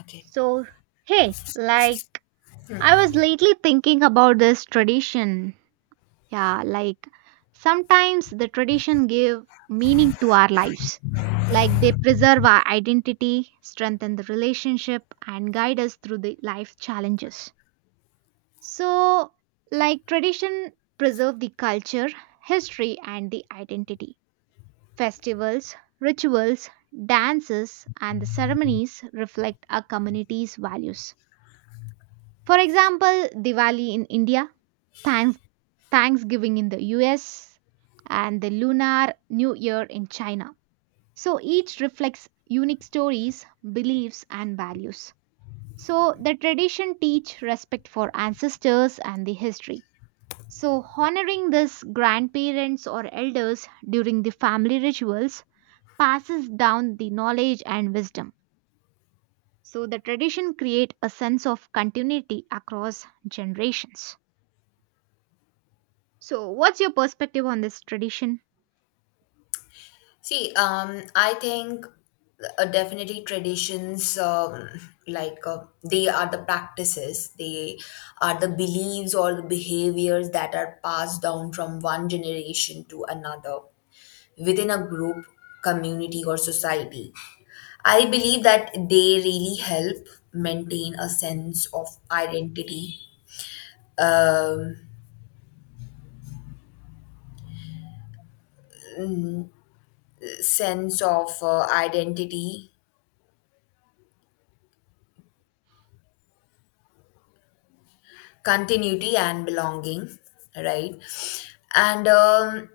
Okay. So, hey, like, I Hmm. was lately thinking about this tradition. Yeah, like, sometimes the tradition give meaning to our lives. Like, they preserve our identity, strengthen the relationship, and guide us through the life challenges. So, like, tradition preserve the culture, history, and the identity. Festivals, rituals, dances, and the ceremonies reflect our community's values. For example, Diwali in India, Thanks- Thanksgiving in the US, and the Lunar New Year in China. So each reflects unique stories, beliefs, and values. So the tradition teach respect for ancestors and the history. So honoring this grandparents or elders during the family rituals passes down the knowledge and wisdom. So the tradition create a sense of continuity across generations. So, what's your perspective on this tradition? See, I think definitely traditions, like they are the practices, they are the beliefs or the behaviors that are passed down from one generation to another within a group, community, or society. I believe that they really help maintain a um, sense of identity continuity and belonging, right. And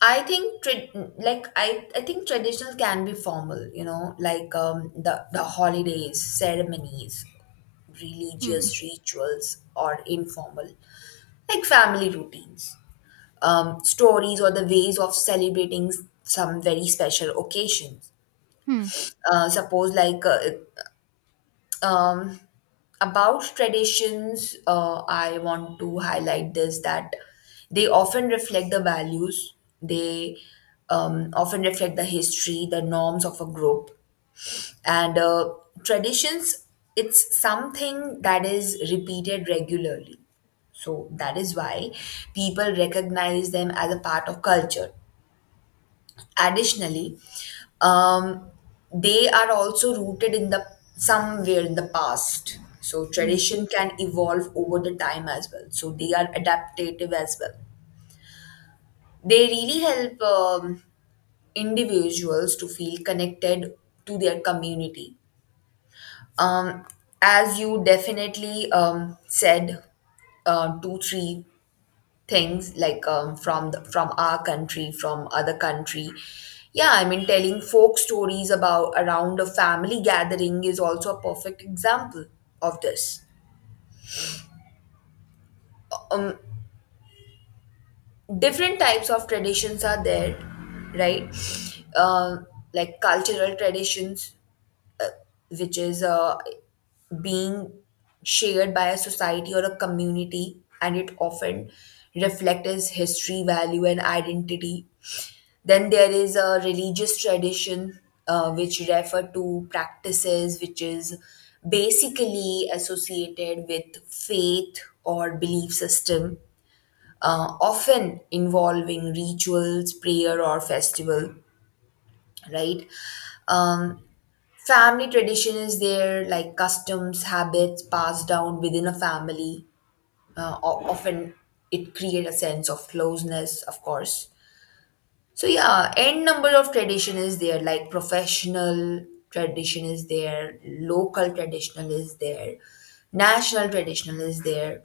I think I think traditional can be formal, you know, like the holidays, ceremonies, Hmm. religious rituals, or informal, like family routines, stories, or the ways of celebrating some very special occasions. Hmm. Uh, suppose like uh, um, about traditions, I want to highlight this, that they often reflect the values, they often reflect the history, the norms of a group. And traditions, it's something that is repeated regularly. So that is why people recognize them as a part of culture. Additionally, um, they are also rooted in the somewhere in the past, so Hmm. tradition can evolve over the time as well, so they are adaptive as well. They really help individuals to feel connected to their community. um, as you definitely said two three things, like from our country, from other country. Yeah, I mean, telling folk stories about around a family gathering is also a perfect example of this. um, Different types of traditions are there, right. um, like cultural traditions, which is being shared by a society or a community, and it often reflects history, value, and identity. Then there is a religious tradition, which refer to practices which is basically associated with faith or belief system, often involving rituals, prayer, or festival, right? Um, Family tradition is there, like customs, habits passed down within a family. Often it create a sense of closeness, of course. So yeah, n number of tradition is there, like professional tradition is there, local traditional is there, national traditional is there.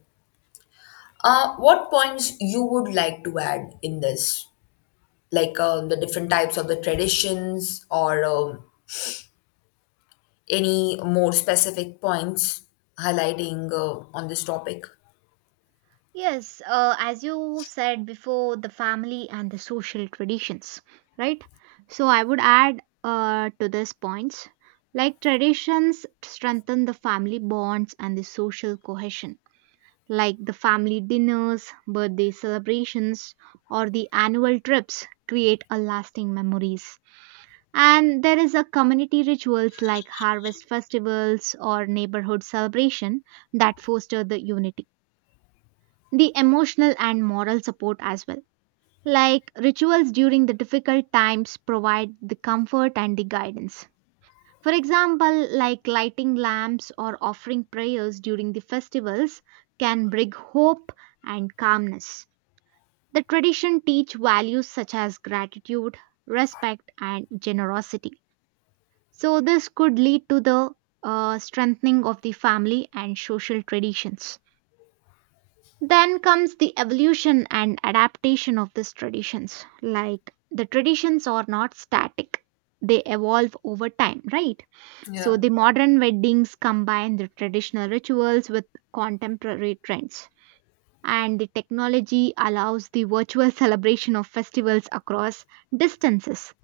What points you would like to add in this, like the different types of the traditions, or any more specific points highlighting on this topic? Yes, as you said before, the family and the social traditions, right? So I would add to this points, like traditions strengthen the family bonds and the social cohesion, like the family dinners, birthday celebrations, or the annual trips create a lasting memories. And there is a community rituals like harvest festivals or neighborhood celebration that foster the unity. The emotional and moral support as well. Like rituals during the difficult times provide the comfort and the guidance. For example, like lighting lamps or offering prayers during the festivals can bring hope and calmness. The tradition teach values such as gratitude, respect and generosity. So, this could lead to the strengthening of the family and social traditions. Then comes the evolution and adaptation of these traditions. Like the traditions are not static, they evolve over time, right? So, Yeah. the modern weddings combine the traditional rituals with contemporary trends. And the technology allows the virtual celebration of festivals across distances,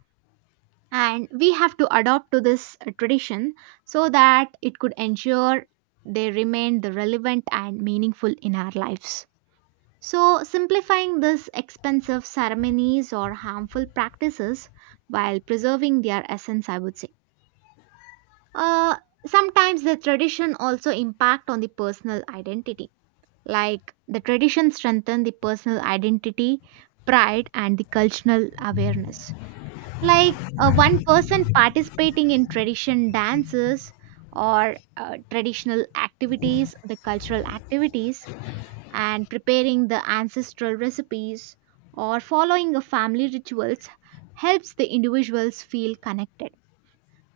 and we have to adopt to this tradition, so that it could ensure they remain the relevant and meaningful in our lives. So simplifying these expensive ceremonies or harmful practices while preserving their essence, I would say. uh, Sometimes the tradition also impact on the personal identity, like the tradition strengthen the personal identity, pride and the cultural awareness. Like one person participating in tradition dances or traditional activities, the cultural activities, and preparing the ancestral recipes or following a family rituals helps the individuals feel connected.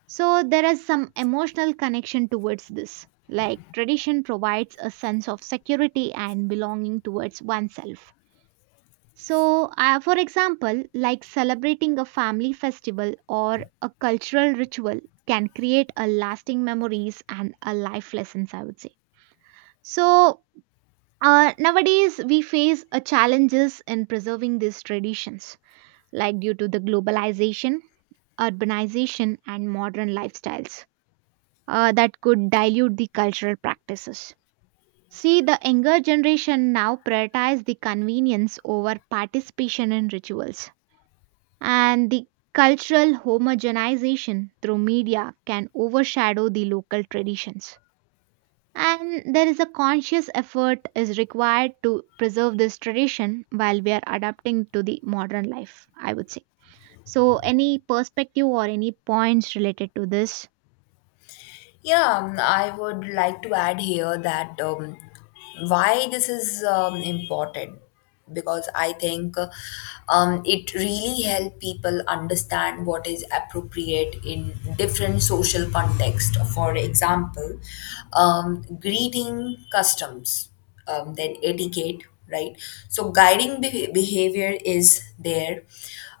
So there is some emotional connection towards this, like tradition provides a sense of security and belonging towards oneself. So, for example, like celebrating a family festival or a cultural ritual can create a lasting memories and a life lessons, I would say. So, nowadays we face a challenges in preserving these traditions, like due to the globalization, urbanization, and modern lifestyles that could dilute the cultural practices. See, the younger generation now prioritize the convenience over participation in rituals and the cultural homogenization through media can overshadow the local traditions. And there is a conscious effort is required to preserve this tradition while we are adapting to the modern life, I would say. So any perspective or any points related to this? Yeah, I would like to add here that why this is important, because I think it really help people understand what is appropriate in different social context. For example, greeting customs, then etiquette, right? So guiding behavior is there.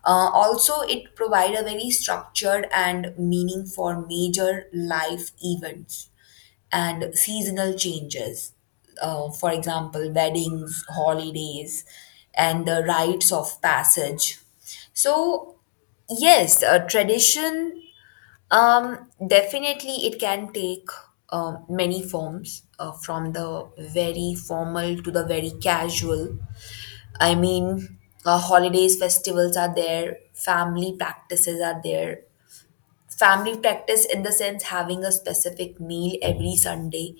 Also, it provides a very structured and meaning for major life events and seasonal changes. For example, weddings, holidays, and the rites of passage. So, yes, tradition um, definitely, it can take many forms, from the very formal to the very casual. I mean, holidays, festivals are there, family practices are there. Family practice, in the sense, having a specific meal every Sunday,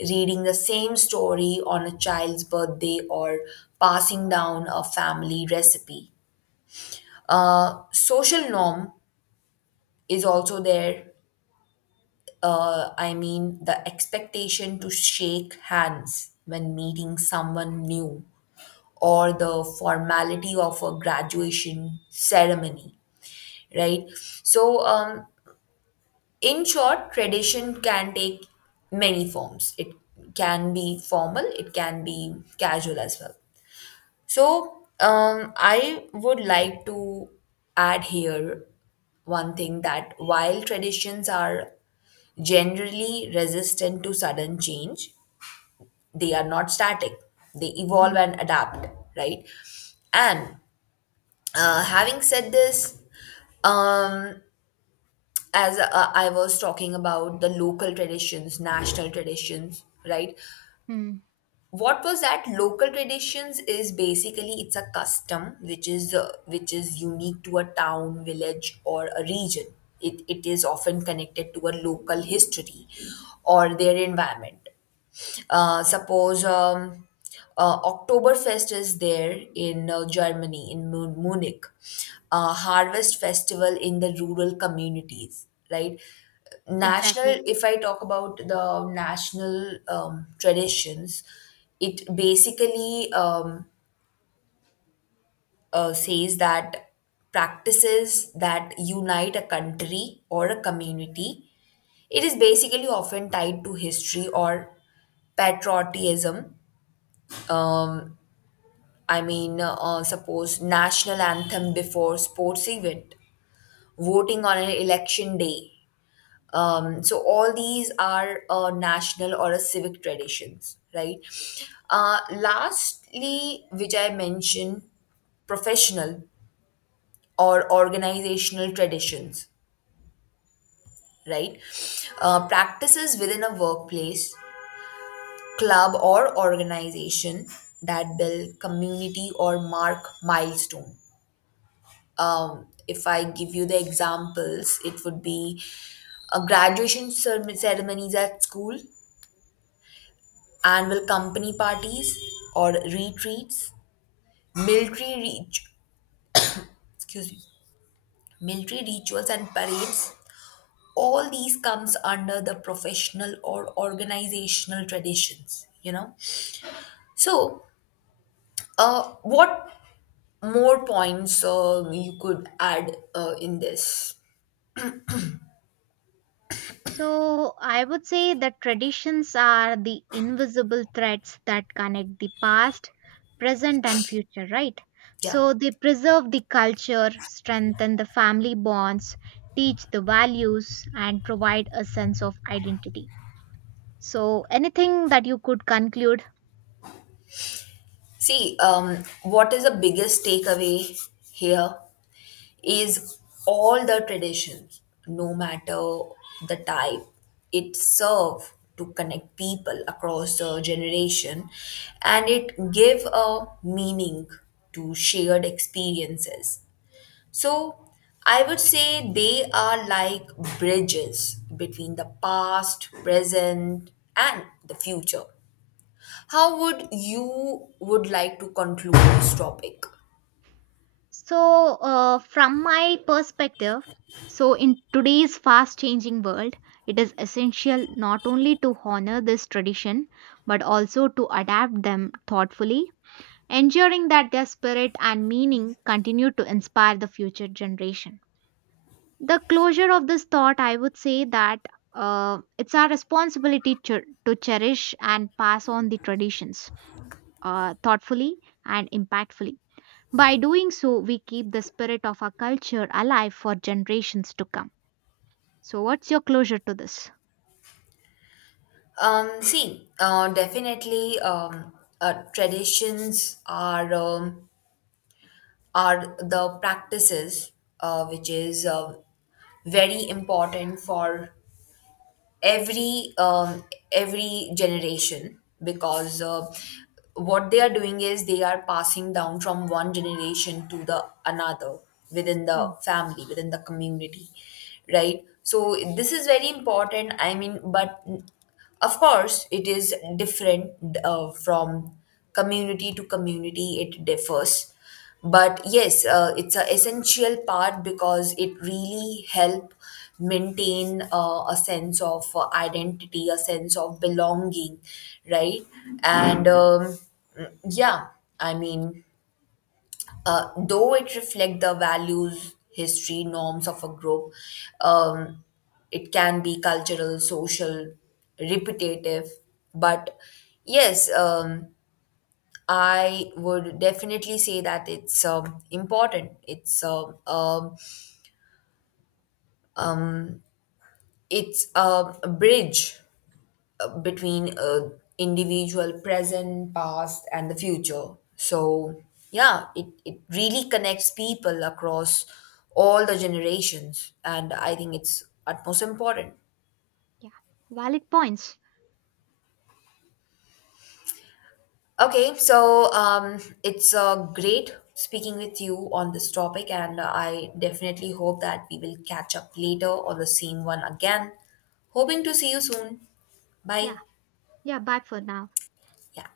reading the same story on a child's birthday, or passing down a family recipe. Social norm is also there. I mean, the expectation to shake hands when meeting someone new, or the formality of a graduation ceremony, right? So, in short, tradition can take many forms. It can be formal, it can be casual as well. So, I would like to add here one thing, that while traditions are generally resistant to sudden change, they are not static, they Hmm. evolve and adapt, right. And having said this, um as I was talking about the local traditions, national traditions, right. Hmm. What was that, local traditions is basically, it's a custom which is unique to a town, village, or a region. It is often connected to a local history or their environment. Suppose Oktoberfest is there in Germany, in Munich, Harvest Festival in the rural communities, right? National, Exactly. if I talk about the national traditions, it basically says that practices that unite a country or a community. It is basically often tied to history or patriotism. um, I mean, suppose national anthem before sports event, voting on an election day. So all these are national or a civic traditions, right? Lastly, which I mentioned, professional or organizational traditions, right? Practices within a workplace, club, or organization that build community or mark milestone. If I give you the examples, it would be a graduation ceremonies at school, annual company parties or retreats, military reach, excuse me, military rituals and parades. All these comes under the professional or organizational traditions, you know. So, what more points you could add in this? So, I would say that traditions are the invisible threads that connect the past, present, and future, right? Yeah. So, they preserve the culture, strengthen the family bonds, teach the values, and provide a sense of identity. So, anything that you could conclude? See, what is the biggest takeaway here is, all the traditions, no matter the type, it serve to connect people across the generation, and it give a meaning to shared experiences. So, I would say they are like bridges between the past, present, and the future. How would you would like to conclude this topic? So, from my perspective, so in today's fast changing world, it is essential not only to honor this tradition but also to adapt them thoughtfully, ensuring that their spirit and meaning continue to inspire the future generation. The closure of this thought, I would say that it's our responsibility to cherish and pass on the traditions, thoughtfully and impactfully. By doing so, we keep the spirit of our culture alive for generations to come. So, what's your closure to this? See, definitely traditions are the practices which is very important for every um, every generation, because what they are doing is, they are passing down from one generation to the another, within Hmm. the family, within the community, right. So this is very important, I mean, but of course, it is different from community to community, it differs. But yes, it's an essential part, because it really help maintain a sense of identity, a sense of belonging, right? And yeah, I mean, though it reflects the values, history, norms of a group. um, it can be cultural, social, repetitive, but yes, I would definitely say that it's important, it's a bridge between a individual, present, past, and the future. So yeah, it really connects people across all the generations, and I think it's utmost important. Yeah, valid points. Okay, so it's great speaking with you on this topic, and I definitely hope that we will catch up later on the same one again. Hoping to see you soon. Bye. Yeah, yeah, bye for now. Yeah.